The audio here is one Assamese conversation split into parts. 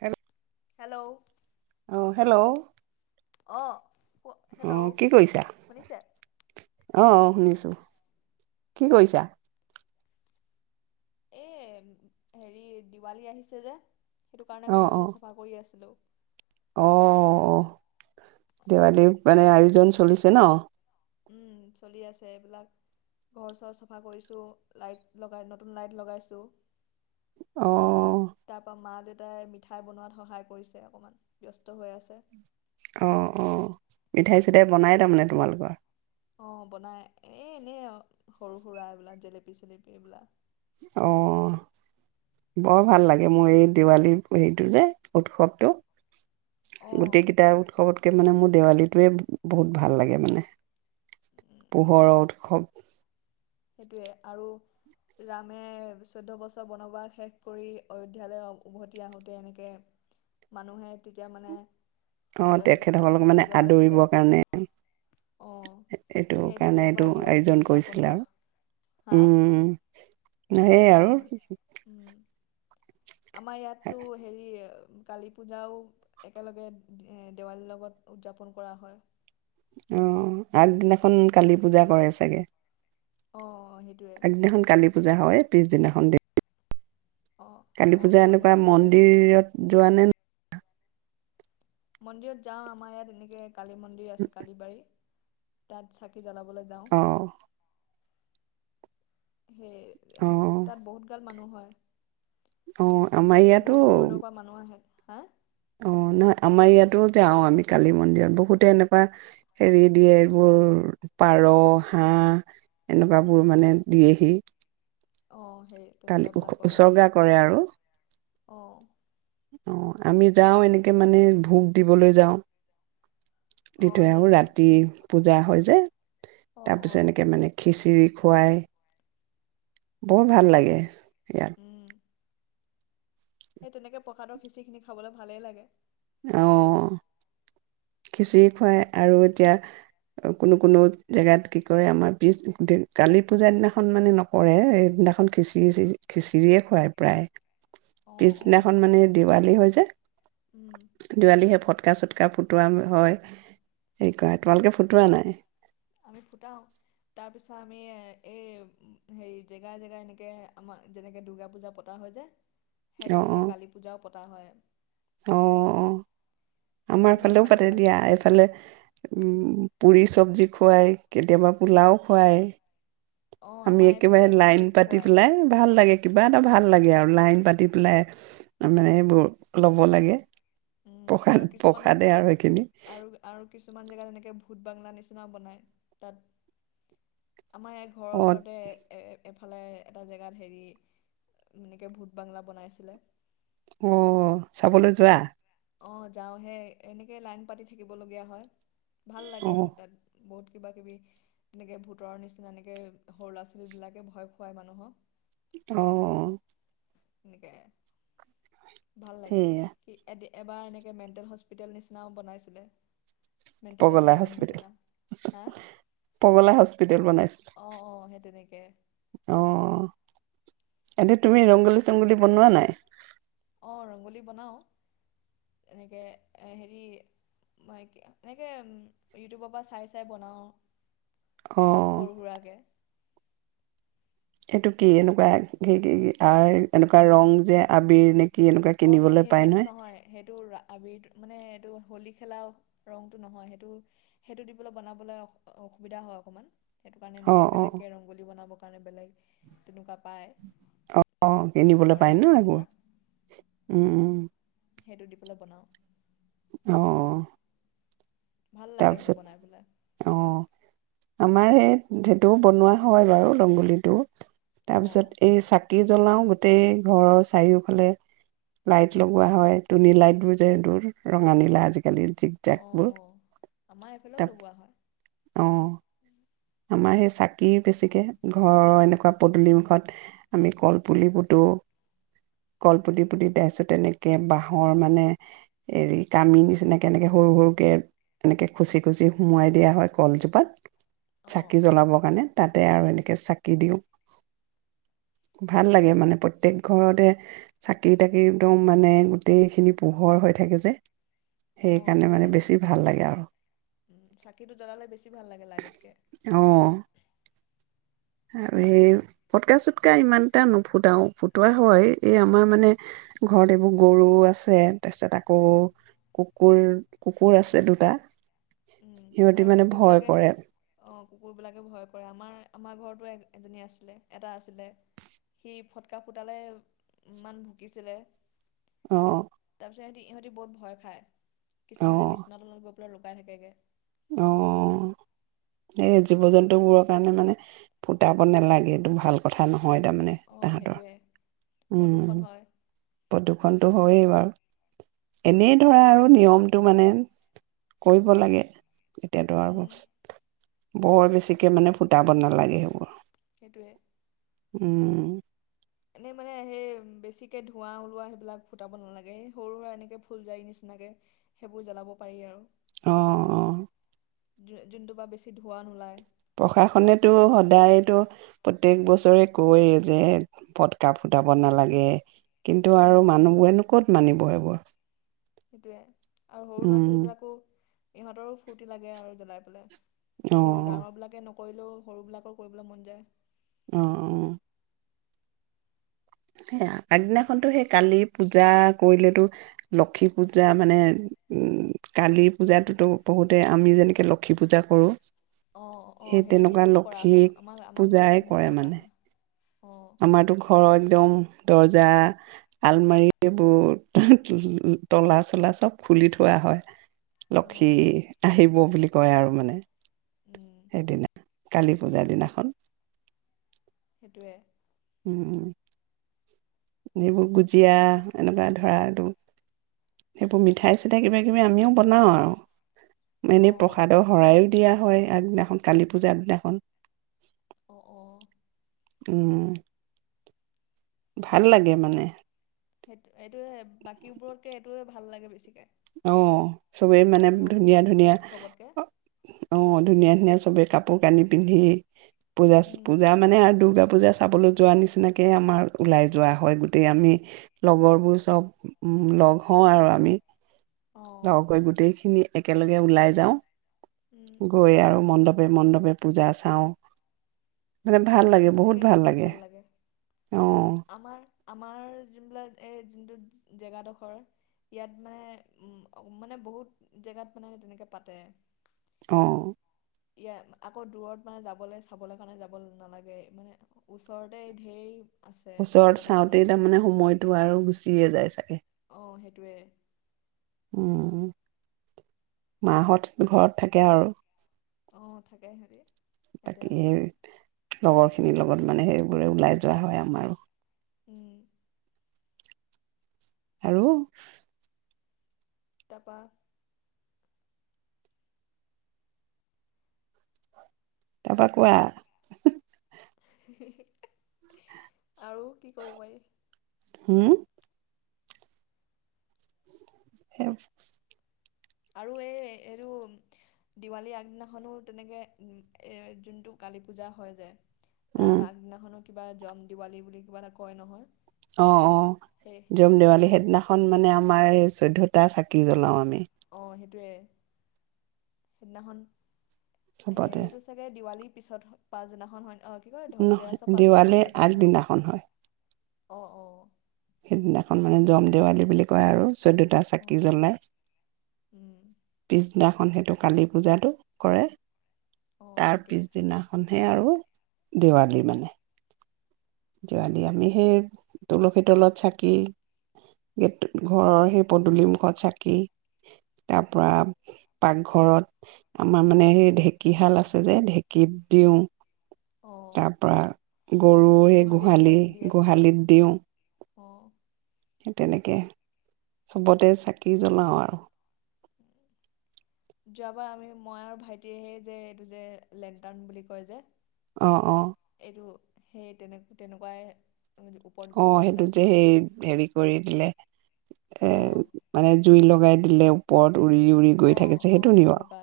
হ হেল্ল' হেল্ল' অ আহ কি কৰিছা অ শুনিছো কি কৰিছা এই হেৰি দিৱালী আহিছে যে সেইটো কাৰণে অ ঘৰ অ ওচৰ চফা কৰি আছিলোঁ। অ অ দেৱালীৰ মানে আয়োজন চলিছে ন চলি আছে এইবিলাক ঘৰ চৰ চফা কৰিছোঁ লাইট লগাই নতুন লাইট লগাইছোঁ। অ তাৰপ মা দেউতা তাই মিঠাই বনোৱাত সহায় কৰিছে অকণমান ব্যস্ত হৈ আছে। অ অ মিঠাই চিঠাই বনাই তাৰমানে তোমালোকৰ অ বনাই এই এনেই সৰু সুৰা এইবিলাক জেলেপি চেলেপি এইবিলাক অ বৰ ভাল লাগে মোৰ এই দিৱালী হেৰিটো যে উৎসৱটো অঁ গোটেই কেইটা উৎসৱত কেইদিনমান মানে মোৰ দেৱালীটোৱে বহুত ভাল লাগে মানে পোহৰৰ উৎসৱ সেইটোৱে আৰু ৰামে চৈধ্য বছৰ বনবাস শেষ কৰি অয়োধ্যালৈ উভতি আহোঁতে এনেকে মানুহে তেতিয়া মানে অ এ তেখেতসকলক চাকি মানে জ্বলাইছিলে আদৰিবৰ কাৰণে অঁ এইটো সেই কাৰণে তেতিয়াৰ এইটো পৰা দিৱালীটো আয়োজন উদযাপন কৰিছিলে কৰা আৰু হা উম সেইয় আৰু অঁ উম। আমাৰ ইয়াতো হেৰি কালী পূজাও একেলগে দেৱালীৰ লগত উদযাপন কৰা হয়। আহ আগদিনাখন কালি পূজা কৰে চাগে অঁ সেইটোৱে আগদিনাখন কালি। পূজা হয় পিছদিনাখন দে অঁ কালী অঁ পূজা অঁ সেই এনেকুৱা তেনেকৈ মন্দিৰত যোৱা নে ন? মন্দিৰত যাওঁ আমাৰ ইয়াত এনেকে কালী মন্দিৰ আছে কালিবাৰী তাত চাকি জলাবলৈ যাওঁ। অ', সেই এ অ', তাত বহুত গাল মানুহ হয়। হয় অ আমাৰ ইয়াতো। পৰা মানুহ আহে হা অ নহয় আমাৰ ইয়াতো যাওঁ আমি কালী মন্দিৰত বহুতে এনেকুৱা হেৰি দিয়ে এইবোৰ পাৰ হাঁহ এনেকুৱাবোৰ মানে দিয়েহি অআহ কালি উ উচৰ্গা কৰে আৰু অ', অ আমি যাওঁ এনেকে মানে ভোক দিবলৈ যাওঁ দি অ', থৈ আহো সেয়া ৰাতি পূজা হয় যে অ', তাৰ পিছত অ', এনেকে মানে খিচিৰি খুৱাই বৰ ভাল লাগে প ইয় উম, সেই তেনেকে প্ৰসাদৰ খিচিখিনি খাবলৈ ভালেই লাগে। অ খিচিৰি খুৱাই আৰু এতিয়া কোনো কোনো জেগাত কি কৰে আমাৰ পিছ কালী পূজা দিনাখন মানে নকৰে সেইদিনাখন খিচিৰি খিচিৰিয়ে খুৱায় প্ৰায় অ', অ'। পিছদিনাখন মানে দিৱালী হৈ উম, যায় দেৱালি সে ফটকা চটকা ফুটোৱা হয় হে কৰা তোমালোকে ফুটোৱা নাই আমি ফুটাও তাৰপিছত আমি এই হেৰি জেগাই জেগাই এনেকে আমাৰ যেনেকে দুূৰ্গা পূজা পতা হয় যে সেই অঁ তেনেকে অঁ কালী পূজাও পতা হয় অঁ অঁ আমাৰ বহুতগাল ফালেও মানুহ পাতে হয় দিয়া এইফালে উম পুৰি চবজি খুৱাই কেতিয়াবা পোলাও খুৱাই অ', আমি আমাৰ এইফালেও একেবাৰে লাইন তেনেকৈ পাতি খুৱায় পেলাই ভাল লাগে কিবা ভাল লাগে আৰু লাইন পাতি পেলাই মানে এইবোৰ ল'ব লাগে উম প্ৰসাদ আৰু কিছুমানত প্ৰসাদে আৰু সেইখিনি আৰু আৰু কিছুমান জেগাত এনেকে ভূত বাংলা নিচিনাও বনায় তাত আমাৰ অ ঘৰৰ ওচৰতে এফালে এটা জেগাত হেৰি এনেকৈ ভূত বাংলা বনাইছিলে অ চাবলৈ যোৱা অঁ যাওঁহে এনেকৈ লাইন পাতি থাকিবলগীয়া হয় ভাল অ লাগে আৰু তাত বহুত কিবা কিবি এনেকৈ ভোতৰৰ নিচিনা এনেকৈ সৰু ল'ৰা ছোৱালীবিলাকে ভয় খুৱায় মানুহক আহ এনেকে ভাল লাগে সেয়া কি এদি এবাৰ এনেকৈ মেণ্টেল হস্পিটেল নিচিনাও বনাইছিলে মেণ্টেল পগলা এছাইলাম হস্পিতেেল নিচিনা হা পগলা হস্পিতেেল বনাইছিল তেনেকে অ এনে তুমি ৰংগোলী চংগলী বনোৱা নাই অঁ ৰংগলী বনাওঁ এনেকে হেৰি এনেকে ইউটিউবৰ পৰা চাই চাই বনাওঁ অ সৰু সুৰাকৰাকে এইটো কি এনেকুৱা স কি এনেকুৱা ৰং যে আবিৰ নে কি এনেকুৱা অ সেই কিনিবলৈ সেই পায় সেইটো নহয় সেইটো আবিৰ মানে এইটো হোলী খেলা ৰংটো নহয় সেইটো সেইটো দি পেলাই বনাবলৈ অসুবিধা হয় অকণমান সেইটো কাৰণে অ এনেকে অ বেলেগকে ৰংগলী বনাব কাৰণে বেলেগ তেনেকুৱা পায়। অ', কিনিবলৈ এনেকুৱা পায় ৰং ন? নিচিনা এইবোৰ। উম। সেইটো দি পেলাই বনাওঁ। অহ, অহ। ভাল লাগে সেইটো তাৰপিছত, বনাই পেলাই অহ। আমাৰ সেই সেইটো বনোৱা হয়, বাৰু ৰংগলীটো। তাৰ অঁ পিছত এই চাকি জ্বলাও গোটেই ঘৰৰ চাৰিওফালে লাইট লগোৱা হয়, টোনী লাইট বোৰ যে, এইবোৰ ৰঙা, নীলা আজিকালি জিক যাক অঁ বোৰ অঁ আমাৰ এইফালেও লগোৱা হয়। অ আমাৰ সেই চাকি বেছিকে ঘৰৰ এনেকুৱা পদূলিমুখত আমি কলপুলি পুতো, কলপুতি পুতি তাৰপিছত তেনেকৈ বাঁহৰ মানে হেৰি কামি নিচিনাকৈ এনেকৈ সৰু সৰুকৈ এনেকৈ খুচি খুচি সোমোৱাই দিয়া হয়, কলজোপাত। অঁ চাকি জ্বলাবৰ কাৰণে তাতে আৰু এনে চাকি দিওঁ। ভাল লাগে অঁ মানে প্ৰত্যেক ঘৰতে। চাকি তাকি একদম মানে গোটেইখিনি পোহৰ হৈ থাকে যে। অ', সেইকাৰণে সেইটোৱে মানে বেছি ভাল লাগে আৰু উ চাকিটো জ্বলালে বেছি ভাল লাগে লাইট তকে। অ'। আৰু সেই ফটকা চটকা ইমান এটা নুফুটাও ফুটোৱা হয়। এই আমাৰ মানে ঘৰত এইবোৰ গৰু আছে, তাৰ পিছত আকৌ কুকুৰ, কুকুৰ আছে দুটা। উম সিহঁতি আৰু মানে কুকুৰ ভয় বিলাকে কৰে অ', কুকুৰ বিলাকে ভয় কৰে আমাৰ। আমাৰ ঘৰতো এগ এজনী আছিলে, এটা আছিলে সি ফটকা ফুটালে ইমান ভুকিছিলে। অ'। তাৰপিছত সিহঁতি, ইহঁতি বহুত ভয় খায়। অ কিছুমানে বিচনা তলত গৈ লুকাই থাকেগে। অ', এই জীৱ জন্তুবোৰৰ কাৰণে মানে ফুটাব নালাগে। এইটো ভাল কথা ন হয় তাৰমানে অঁ তাহাঁতৰ সেইটোৱে প্ৰদূষণ হয় উম'প্ৰদূষণটো হয়েই বাৰু। এনেই ধৰা আৰু নিয়মটো মানে কৰিব লাগে। এতিয়াতো আৰু উম, [inaudible] বৰ বেছিকে মানে ফুটাব নালাগে সেইবোৰ। সেইটোৱে। উম'। এনেই মানে হেই বেছিকে ধোঁৱা ওলোৱা সেইবিলাক ফুটাব নালাগে। সৰু সুৰা এনেকে ফুলজাৰি নিচিনাকে সেইবোৰ জ্বলাব পাৰি আৰু। অ', অ'। যো যোনটো পা বেছি ধোঁৱা নোলায়। প্ৰশাসনেতো সদায়তো প্ৰত্যেক বছৰে কৈয়ে যে ফটকা ফুটাব নালাগে। কিন্তু আৰু উম। মানুহবোৰেনো‌ ক'ত মানিব এইবোৰ সেইটোৱে আৰু সৰু ল'ৰা ছোৱালীবিলাকো ইহঁতৰো ফূৰ্তি লাগে আৰু জ্বলাই অ পেলাই ডাঙৰ বিলাকে নক কৰিলেও সৰুবিলাকৰ কৰিবলৈ মন যায় অ অ সেই আগদিনাখনতো সেই কালি পূজা কৰিলেতো লক্ষী পূজা মানে উ কালি পূজাতটোতো বহুতে আমি যেনেকে লক্ষী পূজা কৰো অঁ অঁ সেই তেনেকুৱা সেইটোও কৰা লক্ষীক হয় আমাৰ আমাৰ পূজাই ঘৰতো কৰে তেনেকৈ পতা মানে হয় অঁ আমাৰতো ঘৰৰ একদম দৰ্জা আলমাৰী এইবোৰ তলা চলা চব খুলি থোৱা হয় লক্ষী অঁ আহিব বুলি কয় আৰু মানে উম সেইদিনা কালী পূজাৰ দিনাখন সেইটোয়ে উম উম সেইবোৰ গুজিয়া এনেকুৱা ধৰা এইটো সেইবোৰ মিঠাই চিঠাই কিবা কিবি আমিও বনাওঁ আৰু এনে অঁ প্ৰসাদৰ শৰাই দিয়া হয় আগদিনাখন কালী পূজা আগ দিনাখন অ অঁ উম ভাল লাগে মানে সেই এইটোৱে বাকীবোৰতকে এইটোৱে ভাল লাগে বেছিকৈ অ চবেই মানে বাকীবোৰ ধুনীয়া ধুনীয়া উৎসৱতকৈ অ ধুনীয়া ধুনীয়া চবে কাপোৰ কানি পিন্ধি পূজা উম পূজা মানে আৰু দুৰ্গা পূজা চাবলৈ যোৱা নিচিনাকে আমাৰ ওলাই যোৱা হয় গোটেই আমি লগৰ বোৰ চব উম লগ হওঁ আৰু আমি অঁ লগহৈ গোটেইখিনি একেলগে ওলাই যাওঁ উম গৈ আৰু মণ্ডপ মণ্ডপে পূজা চাওঁ মানে ভাল উম লাগে সেই বহুত তেনেকে গৈ পেলে ভাল লাগে অ আমাৰ আমাৰ যোনবিলাক এই যোনটো জেগাডখৰ ইয়াত মানে মানে বহুত জেগাত মানে তেনেকৈ পাতে অ ইয়া আকৌ দূৰত মানে যাবলৈ চাবলৈ কাৰণে যাব নালাগে মানে ওচৰতে ধেই ওচৰত চাওঁতেই তাৰমানে সময়তটো আৰু গুচিয়ে যায় চাগে আহ সেইটোৱে উম মাহত ঘৰত থাকে আৰু অঁ থাকে সিহঁতি ইয়াতে তাকে আছে আৰু সেই লগৰ খিনিৰ লগত মানে সেইবোৰে ওলাই যোৱা হয় আমাৰো উম আৰু উমম তাৰাপৰা কোৱা আৰু কি ক'ব পাৰি হম স আৰু এই এইটো দিৱালী আগদিনাখনো তেনেকে এ যোনটো কালী পূজা হয় যায় উম তাৰ আগদিনাখনো কিবা জম দিৱালী বুলি কিবা এটা কয় নহয় অঁ অঁ সেই জম দেৱালী সেইদিনাখনো সেইদিনাখন মানে আমাৰ এই চৈধ্যটা চাকি জ্বলাও আমি অঁ সেইটো সেইদিনাখন হে চবতে সেইটো চাগে দিৱালী পিছত পাছ জিলাখন হয় অঁ কি কয় নহয় ধনতেৰাছৰ পাছদিনাখন হয় দেৱালীৰ চাগে ন আগদিনাখন হয় অঁ অঁ সেইদিনাখন মানে জম দেৱালী বুলি কয় আৰু চৈধ্যটা চাকি অঁ জ্বলাই উম পিছদিনা। সেইটো কালি পূজাতটো কৰে অঁ তাৰ সেইটোৱে পিছদিনাখনহে আৰু দিৱালী উম মানে যোৱাকালি আমি সেই তুলসী তলত চাকি গ ঘৰৰ সেই পদূলি মুখত চাকি তাৰ পৰা পাকঘৰত আমাৰ মানে সেই ঢেঁকীশাল আছে যে ঢেঁকীত দিওঁ অঁ তাৰ পৰা গৰু সেই গোহালিত দিয়া গোহাঁলি দিয়ে চাগে গোহাঁলিত দিওঁ অঁ সেই তেনেকৈ চবতে চাকি জ্বলাওঁ আৰু যোৱাবাৰ আমি মই আৰু ভাইটিয়ে সেই যে, এইটো যে, লেনটাৰন বুলি কয় যে, অঁ অঁ এইটো সেই তেনেকৈ তেনেকুৱাই ওপৰত গৈ অঁ পেলাই সেইটোতে জ্বলাইছিলোঁ সেই হেৰি কৰি দিলে এ অঁ মানে জুই লগাই দিলে ওৰপ উৰি উৰি অ গৈ থাকিছে অ সেইটো সেই নি তেনেকুৱা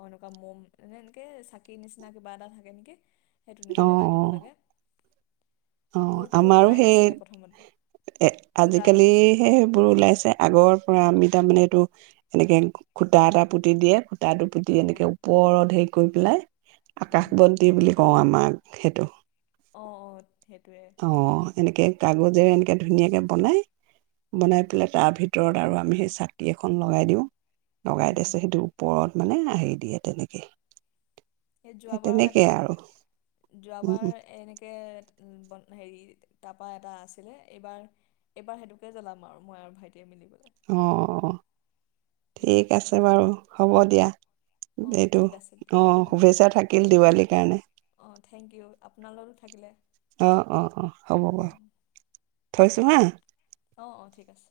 অ', এনেকুৱা মম এনেকে চাকি নিচিনা কিবা এটা থাকে নেকি সেইতেনেকৈ অ জ্বলাই দিব লাগে। অ', মোৰটোতো আমাৰো হোৱাই সেই নাছিলে প্ৰথমতে এ ফুটা হৈ গৈছিলে আজিকালিহে সেইবোৰ ওলাইছে আগৰ আমি তাৰ মানে এইটো এনেকে খুটা এটা পুতি দিয়ে খু ত দুপিটি অ এনেকে ওপৰত হেৰি কৰি পেলাই আকাশ উম বন্তি বুলি কওঁ আমাক সেইটো অ', অ'। সেইটোৱে অ', এনেকে কাগজে এনে ধুনীয়াকৈ বনাই, বনাই পেলাই তাৰ ভিতৰত আৰু আমি সেই চাকি এখন লগাই দিওঁ। লগাই উম দিছে সেইটোৰ ওপৰত মানে হেৰি দিয়ে তেনেকে সে সেই যোৱাবাৰৰ এটা তেনেকেই আৰু যোৱাবাৰ এনেকে [unintelligible] হেৰি তাপা এটা আছিলে এইবাৰ, এইবাৰ সেইটোকে জ্বলাম আৰু মই আৰু ভাইট অ', অ', উম, ঠিক আছে বাৰু। হ'ব দিয়া। অ এইটো ঠিক আছে দিয়া অহ, অ শুভেচ্ছা থাকিল দিৱালীৰ কাৰণে। অ থেংক ইউ আপোনালোকো থাকিলে অহ, অহ, অ', হ'ব বাৰু উম, থৈছো হা। অ', অ', ঠিক আছে।